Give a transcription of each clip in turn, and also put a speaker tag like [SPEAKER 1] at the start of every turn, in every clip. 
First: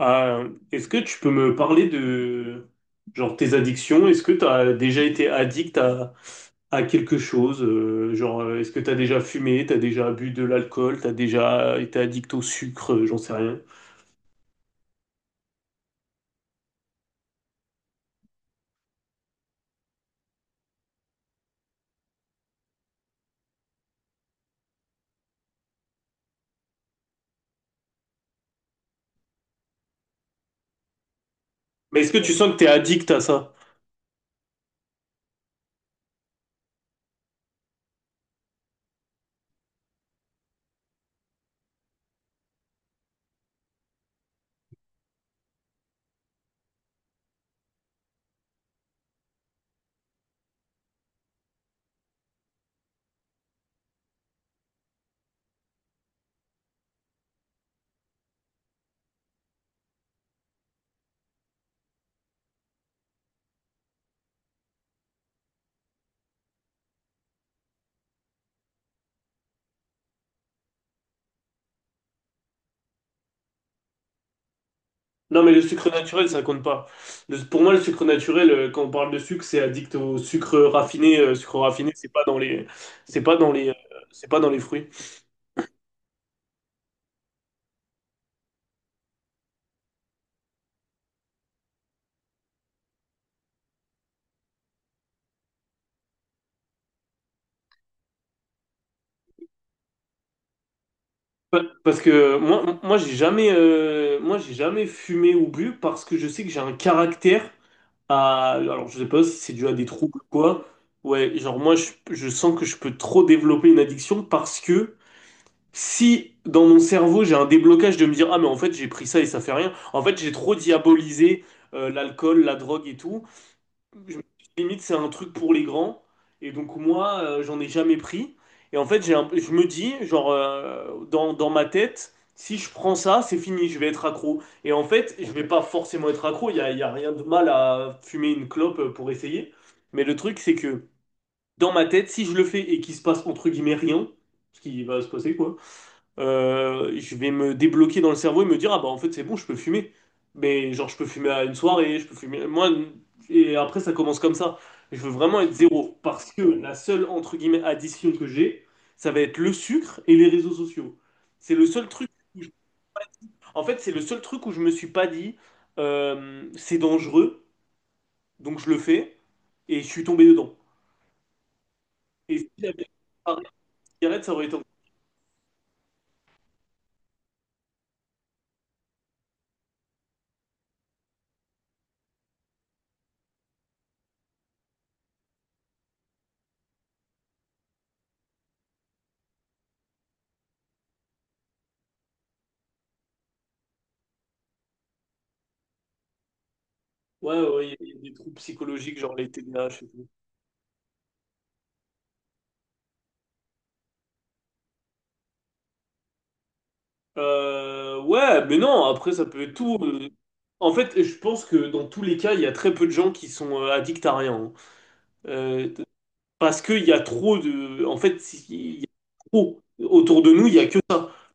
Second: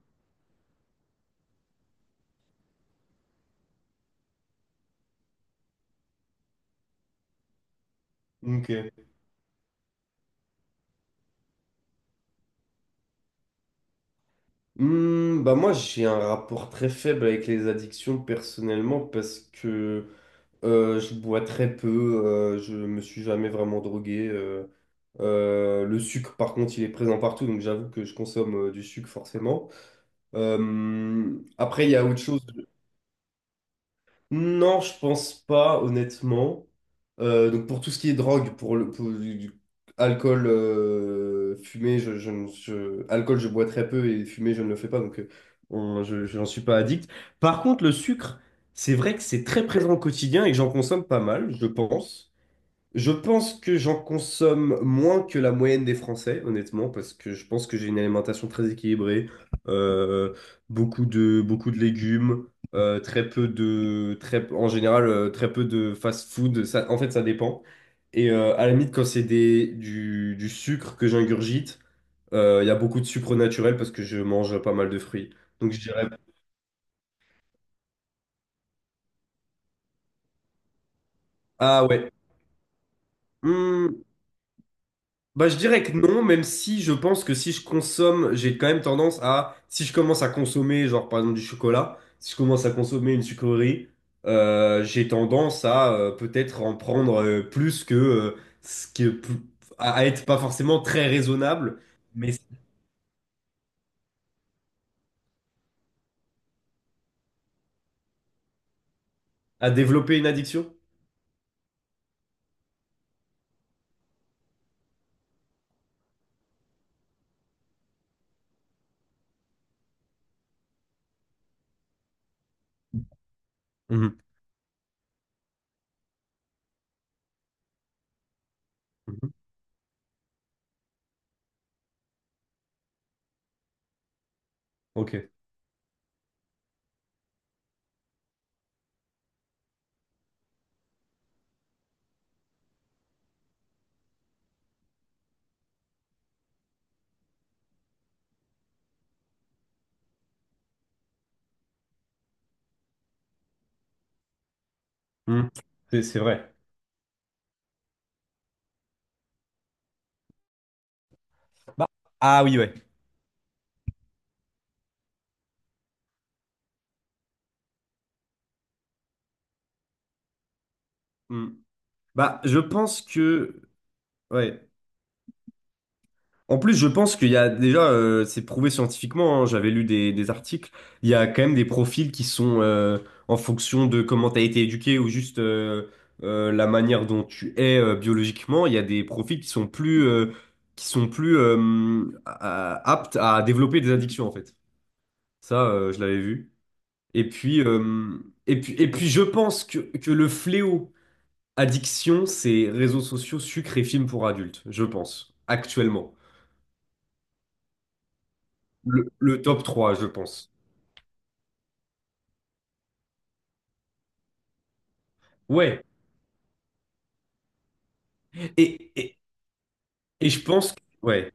[SPEAKER 1] Est-ce que tu peux me parler de genre tes addictions? Est-ce que tu as déjà été addict à quelque chose? Genre, est-ce que tu
[SPEAKER 2] Ok.
[SPEAKER 1] as déjà fumé, tu as déjà bu de l'alcool, tu as déjà été addict au sucre, j'en sais rien.
[SPEAKER 2] Bah moi j'ai un rapport très faible avec les addictions personnellement parce que je bois très peu, je me suis jamais vraiment drogué. Le sucre par contre il est présent partout donc j'avoue que je consomme du sucre forcément. Après il y
[SPEAKER 1] Mais
[SPEAKER 2] a
[SPEAKER 1] est-ce
[SPEAKER 2] autre
[SPEAKER 1] que tu
[SPEAKER 2] chose.
[SPEAKER 1] sens que tu es addict à ça?
[SPEAKER 2] Non, je pense pas, honnêtement. Donc pour tout ce qui est drogue, pour le pour du- alcool, fumée, je, ne- je- alcool, je bois très peu et fumée, je ne le fais pas, donc je n'en suis pas addict. Par contre, le sucre, c'est vrai que c'est très présent au quotidien et j'en consomme pas mal, je pense. Je pense que j'en consomme moins que la moyenne des Français, honnêtement, parce que je pense que j'ai une alimentation très équilibrée, euh, beaucoup de légumes, très peu de, très, en général, très peu de fast-food. Ça, en fait, ça dépend. Et à la limite, quand c'est du sucre que j'ingurgite, il y a beaucoup de sucre naturel parce que je mange pas mal de fruits.
[SPEAKER 1] Non, mais le
[SPEAKER 2] Donc je
[SPEAKER 1] sucre
[SPEAKER 2] dirais,
[SPEAKER 1] naturel, ça compte pas. Pour moi, le sucre naturel, quand on parle de sucre, c'est addict au sucre raffiné. Sucre
[SPEAKER 2] ah
[SPEAKER 1] raffiné,
[SPEAKER 2] ouais.
[SPEAKER 1] c'est pas dans les, c'est pas dans les,
[SPEAKER 2] hmm,
[SPEAKER 1] c'est pas dans les fruits.
[SPEAKER 2] Bah, je dirais que non, même si je pense que si je consomme, j'ai quand même tendance à, si je commence à consommer, genre par exemple du chocolat, si je commence à consommer une sucrerie, j'ai tendance à peut-être en prendre plus que ce qui est plus- à être pas forcément très raisonnable,
[SPEAKER 1] Parce
[SPEAKER 2] mais
[SPEAKER 1] que moi, j'ai jamais, j'ai jamais fumé ou bu parce que je sais que j'ai un caractère à. Alors, je sais pas si c'est dû
[SPEAKER 2] à
[SPEAKER 1] à des troubles
[SPEAKER 2] développer
[SPEAKER 1] ou
[SPEAKER 2] une
[SPEAKER 1] quoi.
[SPEAKER 2] addiction.
[SPEAKER 1] Ouais, genre, moi, je sens que je peux trop développer une addiction parce que si dans mon cerveau j'ai un déblocage de me dire, ah, mais en fait, j'ai pris ça et ça fait rien. En fait, j'ai trop diabolisé l'alcool, la drogue et tout. Je me suis
[SPEAKER 2] Mhm.
[SPEAKER 1] dit, limite, c'est un truc pour les grands. Et donc, moi, j'en ai jamais pris. Et en fait,
[SPEAKER 2] Mhm.
[SPEAKER 1] je me dis, genre, dans ma tête, si je prends ça, c'est fini, je vais être accro. Et en fait,
[SPEAKER 2] Ok.
[SPEAKER 1] je vais pas forcément être accro. Il y a rien de mal à fumer une clope pour essayer. Mais le truc, c'est que dans ma tête, si je le fais et qu'il se passe entre guillemets rien, ce qui va se passer, quoi, je vais me débloquer dans le cerveau et me dire, ah bah en fait c'est bon, je peux fumer. Mais genre je peux fumer à une soirée, je peux fumer. Et après ça commence comme ça. Je veux vraiment
[SPEAKER 2] Mhm.
[SPEAKER 1] être zéro
[SPEAKER 2] C'est
[SPEAKER 1] parce que
[SPEAKER 2] vrai.
[SPEAKER 1] la seule, entre guillemets, addition que j'ai, ça va être le sucre et les réseaux sociaux. C'est le
[SPEAKER 2] Bah,
[SPEAKER 1] seul truc où
[SPEAKER 2] ah
[SPEAKER 1] je-
[SPEAKER 2] oui, ouais.
[SPEAKER 1] en fait, c'est le seul truc où je me suis pas dit, c'est dangereux, donc je le fais, et je suis tombé dedans.
[SPEAKER 2] Mm.
[SPEAKER 1] Et
[SPEAKER 2] Bah,
[SPEAKER 1] si
[SPEAKER 2] je
[SPEAKER 1] j'avais
[SPEAKER 2] pense
[SPEAKER 1] arrêté
[SPEAKER 2] que.
[SPEAKER 1] la cigarette, ça aurait été...
[SPEAKER 2] Ouais. En plus, je pense qu'il y a déjà, c'est prouvé scientifiquement, hein, j'avais lu des articles, il y a quand même des profils qui sont en fonction de comment tu as été éduqué ou juste la manière dont tu es biologiquement, il y a des profils qui sont qui sont plus aptes à développer des addictions en fait. Ça, je l'avais vu. Et
[SPEAKER 1] Ouais,
[SPEAKER 2] puis,
[SPEAKER 1] ouais, il y a des troubles psychologiques, genre
[SPEAKER 2] je
[SPEAKER 1] les
[SPEAKER 2] pense
[SPEAKER 1] TDAH et tout.
[SPEAKER 2] que le fléau addiction, c'est réseaux sociaux, sucre et films pour adultes, je pense, actuellement.
[SPEAKER 1] Ouais, mais non, après ça
[SPEAKER 2] Le
[SPEAKER 1] peut être
[SPEAKER 2] top
[SPEAKER 1] tout.
[SPEAKER 2] 3 je pense.
[SPEAKER 1] En fait, je pense que dans tous les cas, il y a très peu de gens qui sont addicts à rien, hein. Euh,
[SPEAKER 2] Ouais.
[SPEAKER 1] Parce qu'il y a trop de... En fait, il y a
[SPEAKER 2] Et, et,
[SPEAKER 1] trop. Autour
[SPEAKER 2] et
[SPEAKER 1] de
[SPEAKER 2] je
[SPEAKER 1] nous, il y a
[SPEAKER 2] pense,
[SPEAKER 1] que ça.
[SPEAKER 2] ouais.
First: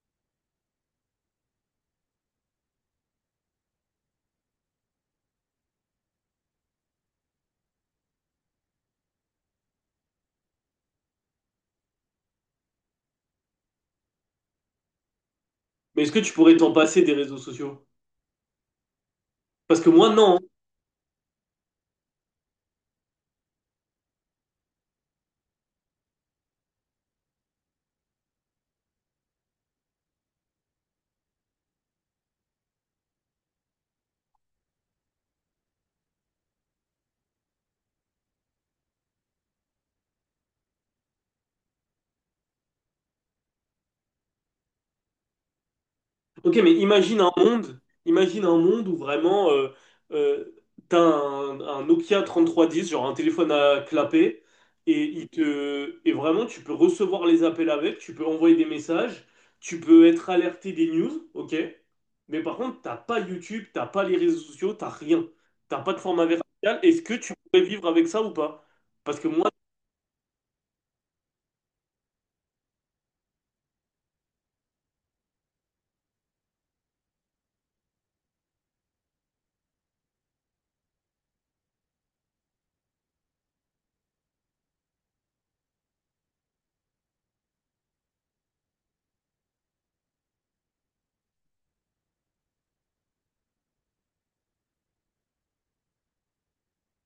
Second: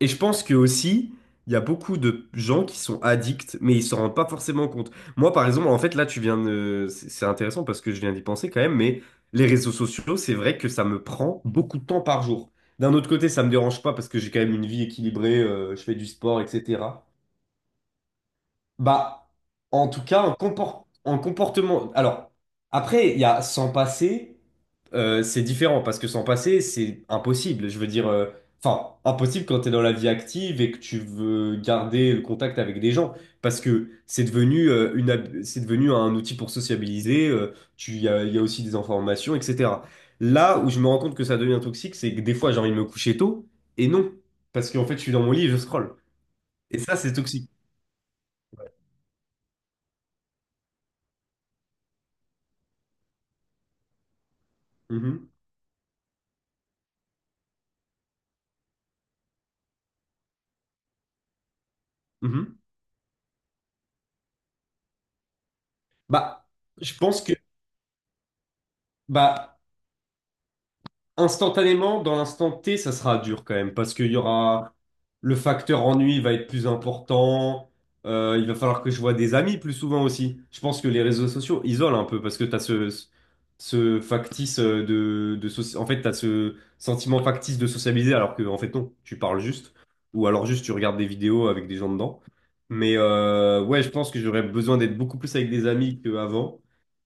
[SPEAKER 2] Et je pense que aussi, il y a beaucoup de gens qui sont addicts, mais ils s'en rendent pas forcément compte. Moi, par exemple, en fait, là, tu viens de... C'est intéressant parce que je viens d'y penser quand même, mais les réseaux sociaux, c'est vrai que ça me prend beaucoup de temps par jour. D'un autre côté, ça me dérange pas parce que j'ai quand même une vie équilibrée, je fais
[SPEAKER 1] Mais
[SPEAKER 2] du
[SPEAKER 1] est-ce que tu
[SPEAKER 2] sport,
[SPEAKER 1] pourrais t'en passer
[SPEAKER 2] etc.
[SPEAKER 1] des réseaux sociaux?
[SPEAKER 2] Bah,
[SPEAKER 1] Parce
[SPEAKER 2] en
[SPEAKER 1] que
[SPEAKER 2] tout
[SPEAKER 1] moi,
[SPEAKER 2] cas,
[SPEAKER 1] non.
[SPEAKER 2] un comportement. Alors, après, il y a s'en passer, c'est différent parce que s'en passer, c'est impossible. Je veux dire, enfin, impossible quand tu es dans la vie active et que tu veux garder le contact avec des gens parce que c'est devenu, c'est devenu un outil pour sociabiliser. Il y a aussi des informations, etc. Là où je me rends compte que ça devient toxique, c'est que des fois, j'ai envie de me coucher tôt et non, parce qu'en fait, je suis dans mon lit et je scrolle.
[SPEAKER 1] Ok, mais
[SPEAKER 2] Et ça, c'est
[SPEAKER 1] imagine un
[SPEAKER 2] toxique.
[SPEAKER 1] monde, où vraiment euh, t'as un, Nokia 3310, genre un téléphone à clapet,
[SPEAKER 2] Mhm.
[SPEAKER 1] et vraiment tu peux recevoir les appels avec, tu peux envoyer des messages, tu peux être alerté des news, ok. Mais par
[SPEAKER 2] Mhm.
[SPEAKER 1] contre, t'as pas YouTube, t'as pas les réseaux sociaux, t'as rien, t'as pas de format
[SPEAKER 2] Bah,
[SPEAKER 1] vertical.
[SPEAKER 2] je
[SPEAKER 1] Est-ce que
[SPEAKER 2] pense
[SPEAKER 1] tu
[SPEAKER 2] que
[SPEAKER 1] pourrais vivre avec ça ou pas? Parce que moi...
[SPEAKER 2] bah, instantanément, dans l'instant T, ça sera dur quand même, parce qu'il y aura le facteur ennui va être plus important. Il va falloir que je vois des amis plus souvent aussi. Je pense que les réseaux sociaux isolent un peu parce que ce factice de soci- en fait, tu as ce sentiment factice de sociabiliser alors que, en fait, non, tu parles juste ou alors juste tu regardes des vidéos avec des gens dedans. Mais ouais, je pense que j'aurais besoin d'être beaucoup plus avec des amis qu'avant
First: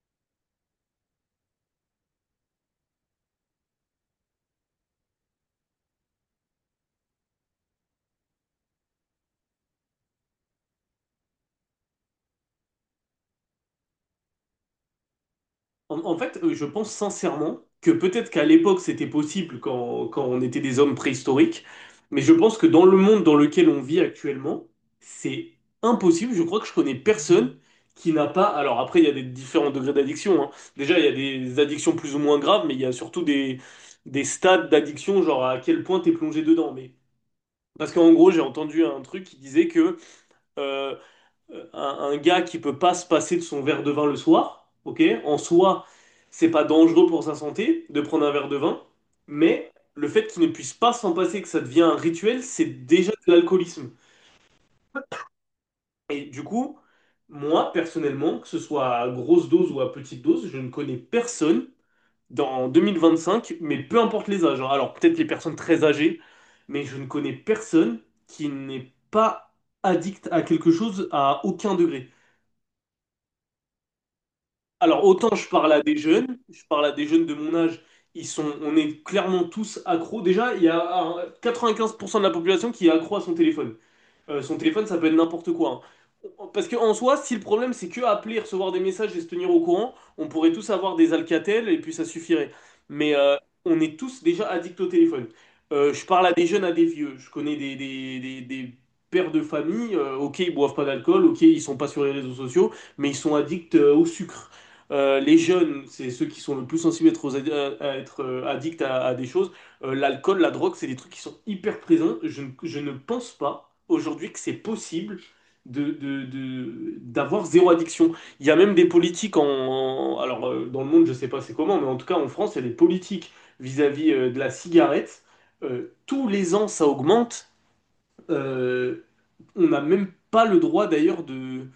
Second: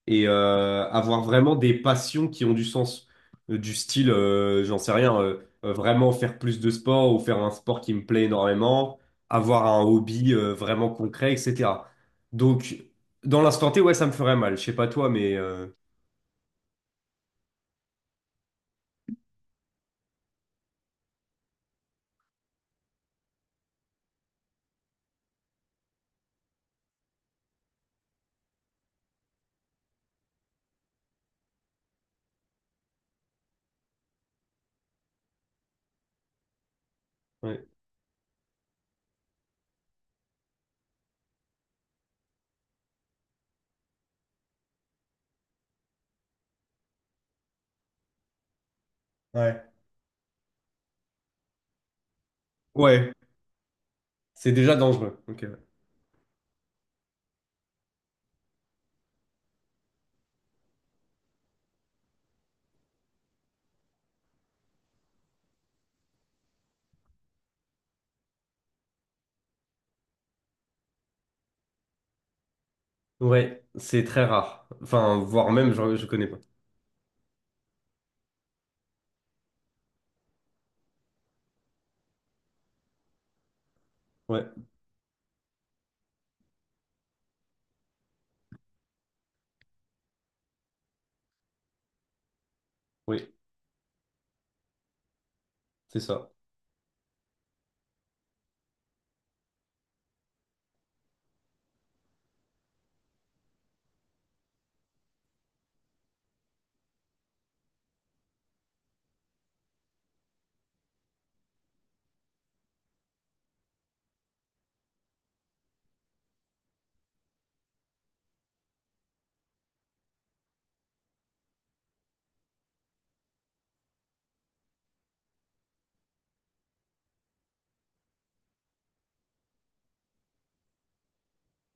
[SPEAKER 2] et avoir vraiment des passions qui ont du sens du style, j'en sais rien, vraiment faire plus de sport ou faire un sport qui me plaît énormément, avoir un hobby vraiment concret, etc. Donc, dans l'instant T, ouais, ça me ferait mal. Je sais pas toi, mais
[SPEAKER 1] En fait, je pense sincèrement que peut-être qu'à l'époque c'était possible quand, on était des hommes préhistoriques, mais je pense que dans le monde dans lequel on vit actuellement, c'est impossible. Je crois que je connais personne qui n'a pas. Alors après, il y a des différents degrés d'addiction, hein. Déjà, il y a des addictions plus ou moins graves, mais il y a surtout des stades d'addiction, genre à quel point t'es plongé dedans. Mais
[SPEAKER 2] ouais,
[SPEAKER 1] parce qu'en gros, j'ai entendu un truc qui disait que euh, euh, un, un gars qui peut pas se passer de son verre de vin le soir, ok? En soi, c'est pas dangereux pour sa santé de prendre un verre de vin,
[SPEAKER 2] ouais.
[SPEAKER 1] mais le fait qu'il ne puisse pas s'en passer, que ça devient un rituel, c'est
[SPEAKER 2] Ouais,
[SPEAKER 1] déjà de l'alcoolisme.
[SPEAKER 2] c'est déjà dangereux. Ok. Ouais,
[SPEAKER 1] Et du coup, moi, personnellement, que ce soit à grosse dose ou à petite dose, je ne connais personne dans 2025, mais peu importe les âges, hein. Alors, peut-être les personnes très âgées, mais je ne connais personne qui n'est pas addict à quelque chose à aucun degré.
[SPEAKER 2] ouais, c'est très rare.
[SPEAKER 1] Alors,
[SPEAKER 2] Enfin,
[SPEAKER 1] autant je
[SPEAKER 2] voire
[SPEAKER 1] parle
[SPEAKER 2] même,
[SPEAKER 1] à des
[SPEAKER 2] je connais pas.
[SPEAKER 1] jeunes, je parle à des jeunes de mon âge, on est clairement tous accros. Déjà, il y a 95% de la population qui est accro à son téléphone.
[SPEAKER 2] Ouais,
[SPEAKER 1] Son téléphone, ça peut être n'importe quoi, hein. Parce qu'en soi, si le problème c'est que appeler, recevoir des messages et se tenir au courant, on pourrait tous avoir des Alcatel et puis ça suffirait. Mais
[SPEAKER 2] oui,
[SPEAKER 1] on est tous déjà addicts au téléphone.
[SPEAKER 2] c'est
[SPEAKER 1] Je parle
[SPEAKER 2] ça.
[SPEAKER 1] à des jeunes, à des vieux. Je connais des pères de famille. Ok, ils boivent pas d'alcool. Ok, ils sont pas sur les réseaux sociaux, mais ils sont addicts au sucre. Les jeunes, c'est ceux qui sont le plus sensibles à être, à être, addicts à des choses. L'alcool, la drogue, c'est des trucs qui sont hyper présents. Je ne pense pas aujourd'hui que c'est possible d'avoir zéro addiction. Il y a même des politiques alors dans le monde, je sais pas c'est comment, mais en tout cas en France, il y a des politiques vis-à-vis de la cigarette. Tous les ans, ça augmente. Euh, on n'a même pas le droit d'ailleurs de...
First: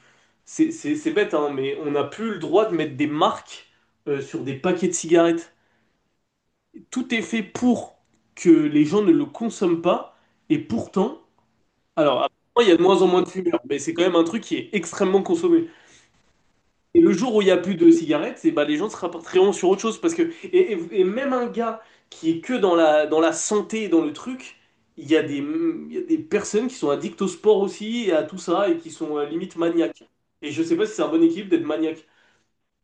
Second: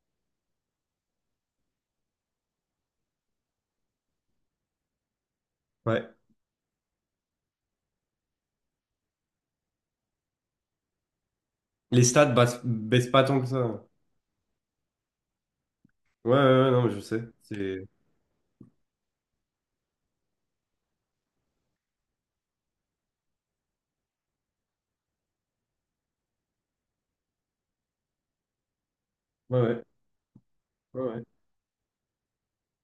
[SPEAKER 1] C'est bête, hein, mais on n'a plus le droit de mettre des marques sur des paquets de cigarettes.
[SPEAKER 2] Ouais.
[SPEAKER 1] Tout est fait pour que les gens ne le consomment pas, et pourtant,
[SPEAKER 2] Les stats
[SPEAKER 1] alors
[SPEAKER 2] baissent,
[SPEAKER 1] il y a de moins en
[SPEAKER 2] baissent
[SPEAKER 1] moins
[SPEAKER 2] pas
[SPEAKER 1] de
[SPEAKER 2] tant que
[SPEAKER 1] fumeurs, mais
[SPEAKER 2] ça.
[SPEAKER 1] c'est quand même un truc qui est extrêmement consommé.
[SPEAKER 2] Ouais, ouais, ouais, ouais, non, mais je
[SPEAKER 1] Et le
[SPEAKER 2] sais.
[SPEAKER 1] jour où il n'y a plus
[SPEAKER 2] C'est
[SPEAKER 1] de cigarettes, c'est bah, les gens se rapporteront sur autre chose, parce que et même un gars qui est que dans la, santé, dans le truc, il y a des personnes qui sont addictes au sport aussi, et à tout ça, et qui sont limite
[SPEAKER 2] ouais, ouais,
[SPEAKER 1] maniaques. Et je sais pas si c'est
[SPEAKER 2] ouais.
[SPEAKER 1] un bon
[SPEAKER 2] Ouais.
[SPEAKER 1] équilibre d'être maniaque.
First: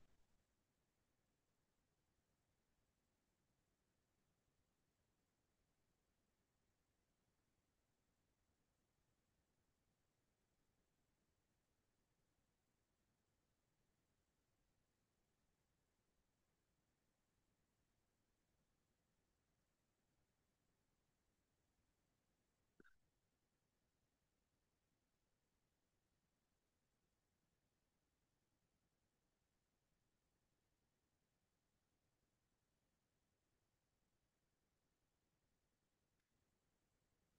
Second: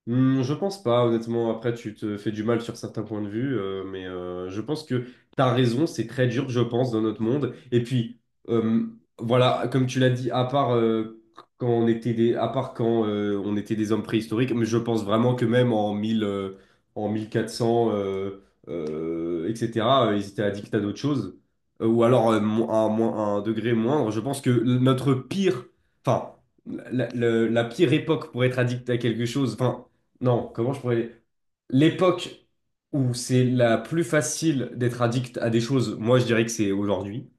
[SPEAKER 2] Je pense pas, honnêtement. Après, tu te fais du mal sur certains points de vue, mais je pense que t'as raison, c'est très dur, je pense, dans notre monde. Et puis, euh, voilà, comme tu l'as dit, à part quand on était des, à part quand on était des hommes préhistoriques, mais je pense vraiment que même en 1000, en 1400, etc., ils étaient addicts à d'autres choses. Ou alors à un degré moindre. Je pense que notre pire, enfin, la pire époque pour être addict à quelque chose. Enfin, non, comment je pourrais... L'époque où c'est la plus facile d'être addict à des choses, moi je dirais que c'est aujourd'hui.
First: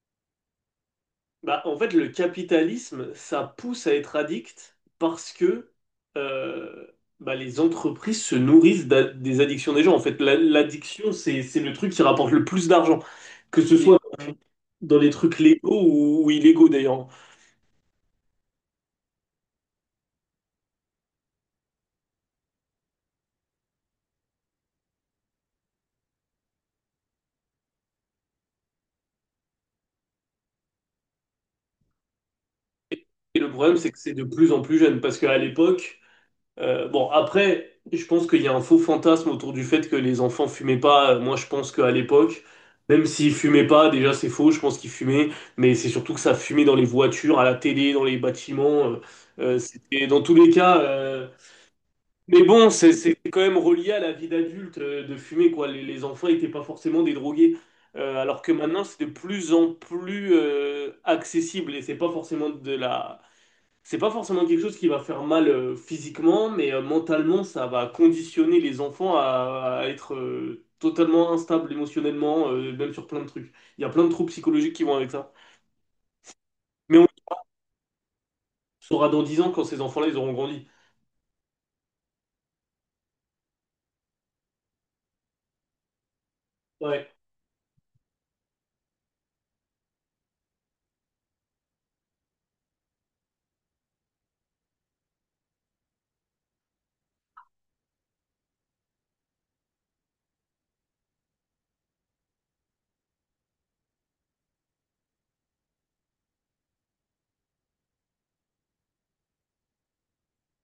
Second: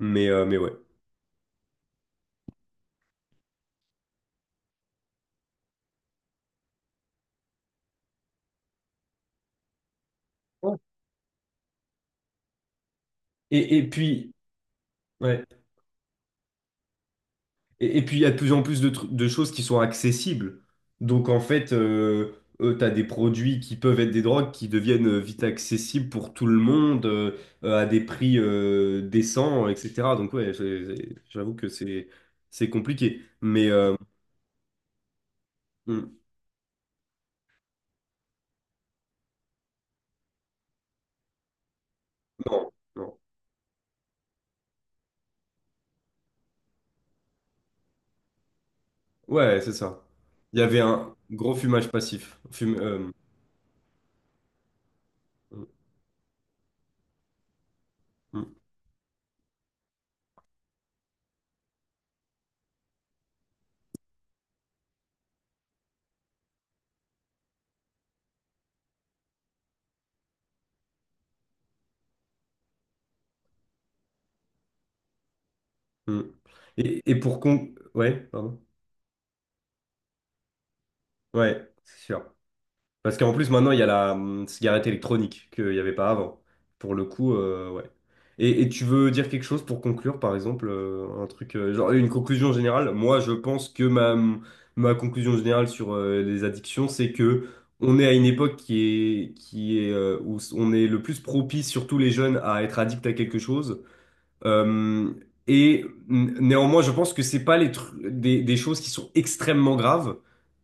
[SPEAKER 2] Mais, ouais.
[SPEAKER 1] Bah, en fait, le capitalisme, ça pousse à être addict parce que euh, bah, les entreprises se nourrissent des addictions des gens. En fait,
[SPEAKER 2] Ouais.
[SPEAKER 1] l'addiction, c'est le truc qui rapporte le plus d'argent, que ce,
[SPEAKER 2] Et,
[SPEAKER 1] oui,
[SPEAKER 2] et
[SPEAKER 1] soit
[SPEAKER 2] puis,
[SPEAKER 1] dans les trucs
[SPEAKER 2] ouais.
[SPEAKER 1] légaux ou illégaux d'ailleurs.
[SPEAKER 2] Il y a de plus en plus de choses qui sont accessibles. Donc, en fait, tu as des produits qui peuvent être des drogues qui deviennent vite accessibles pour tout le monde à des prix décents, etc. Donc, ouais, j'avoue que c'est compliqué.
[SPEAKER 1] Et le
[SPEAKER 2] Mais
[SPEAKER 1] problème, c'est que c'est de plus en plus jeune parce qu'à l'époque...
[SPEAKER 2] mm,
[SPEAKER 1] Bon, après, je pense qu'il y a un faux fantasme autour du fait que les enfants fumaient pas. Moi, je pense qu'à l'époque,
[SPEAKER 2] non,
[SPEAKER 1] même
[SPEAKER 2] non.
[SPEAKER 1] s'ils fumaient pas, déjà c'est faux, je pense qu'ils fumaient, mais c'est surtout que ça fumait dans les voitures, à la télé, dans les bâtiments.
[SPEAKER 2] Ouais, c'est ça.
[SPEAKER 1] C'était dans tous les
[SPEAKER 2] Il y
[SPEAKER 1] cas.
[SPEAKER 2] avait un
[SPEAKER 1] euh,
[SPEAKER 2] gros fumage passif.
[SPEAKER 1] Mais bon, c'est c'est quand même relié à la vie d'adulte de fumer, quoi. Les enfants n'étaient pas forcément des drogués.
[SPEAKER 2] Mm,
[SPEAKER 1] Alors que
[SPEAKER 2] mm,
[SPEAKER 1] maintenant, c'est de plus en plus accessible et c'est pas forcément quelque chose qui va faire mal physiquement, mais mentalement, ça va conditionner les enfants à être totalement instables émotionnellement, même sur plein de trucs. Il y a plein de troubles psychologiques qui vont avec ça.
[SPEAKER 2] mm.
[SPEAKER 1] Mais on le
[SPEAKER 2] Ouais, pardon.
[SPEAKER 1] saura dans 10 ans quand ces enfants-là, ils auront grandi.
[SPEAKER 2] Ouais, c'est sûr. Parce qu'en plus, maintenant, il y a la cigarette électronique qu'il n'y avait pas avant. Pour le
[SPEAKER 1] Ouais,
[SPEAKER 2] coup, ouais. Et tu veux dire quelque chose pour conclure, par exemple, un truc, genre une conclusion générale? Moi, je pense que ma conclusion générale sur les addictions, c'est que on est à une époque qui est, où on est le plus propice, surtout les jeunes, à être addict à quelque chose. Euh, et néanmoins, je pense que c'est pas des choses qui sont extrêmement graves.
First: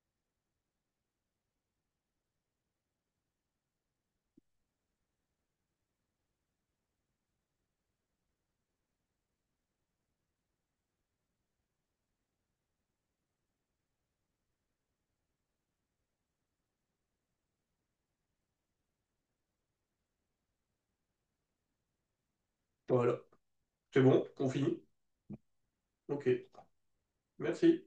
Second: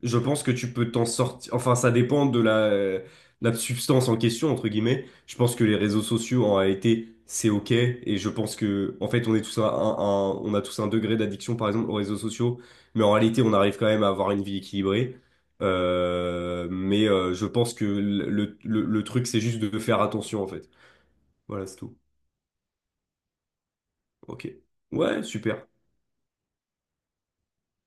[SPEAKER 2] Je pense que tu peux t'en sortir. Enfin, ça dépend de de la substance en question, entre guillemets. Je pense que les réseaux sociaux, en réalité, c'est OK. Et je pense que, en fait, on a tous un degré d'addiction, par exemple, aux réseaux sociaux. Mais en réalité, on arrive quand même à avoir une vie équilibrée. Mais je pense que le truc, c'est juste de faire attention, en fait. Voilà, c'est tout.
[SPEAKER 1] voilà. C'est bon,
[SPEAKER 2] OK.
[SPEAKER 1] on finit.
[SPEAKER 2] Ouais, super.
[SPEAKER 1] Ok, merci.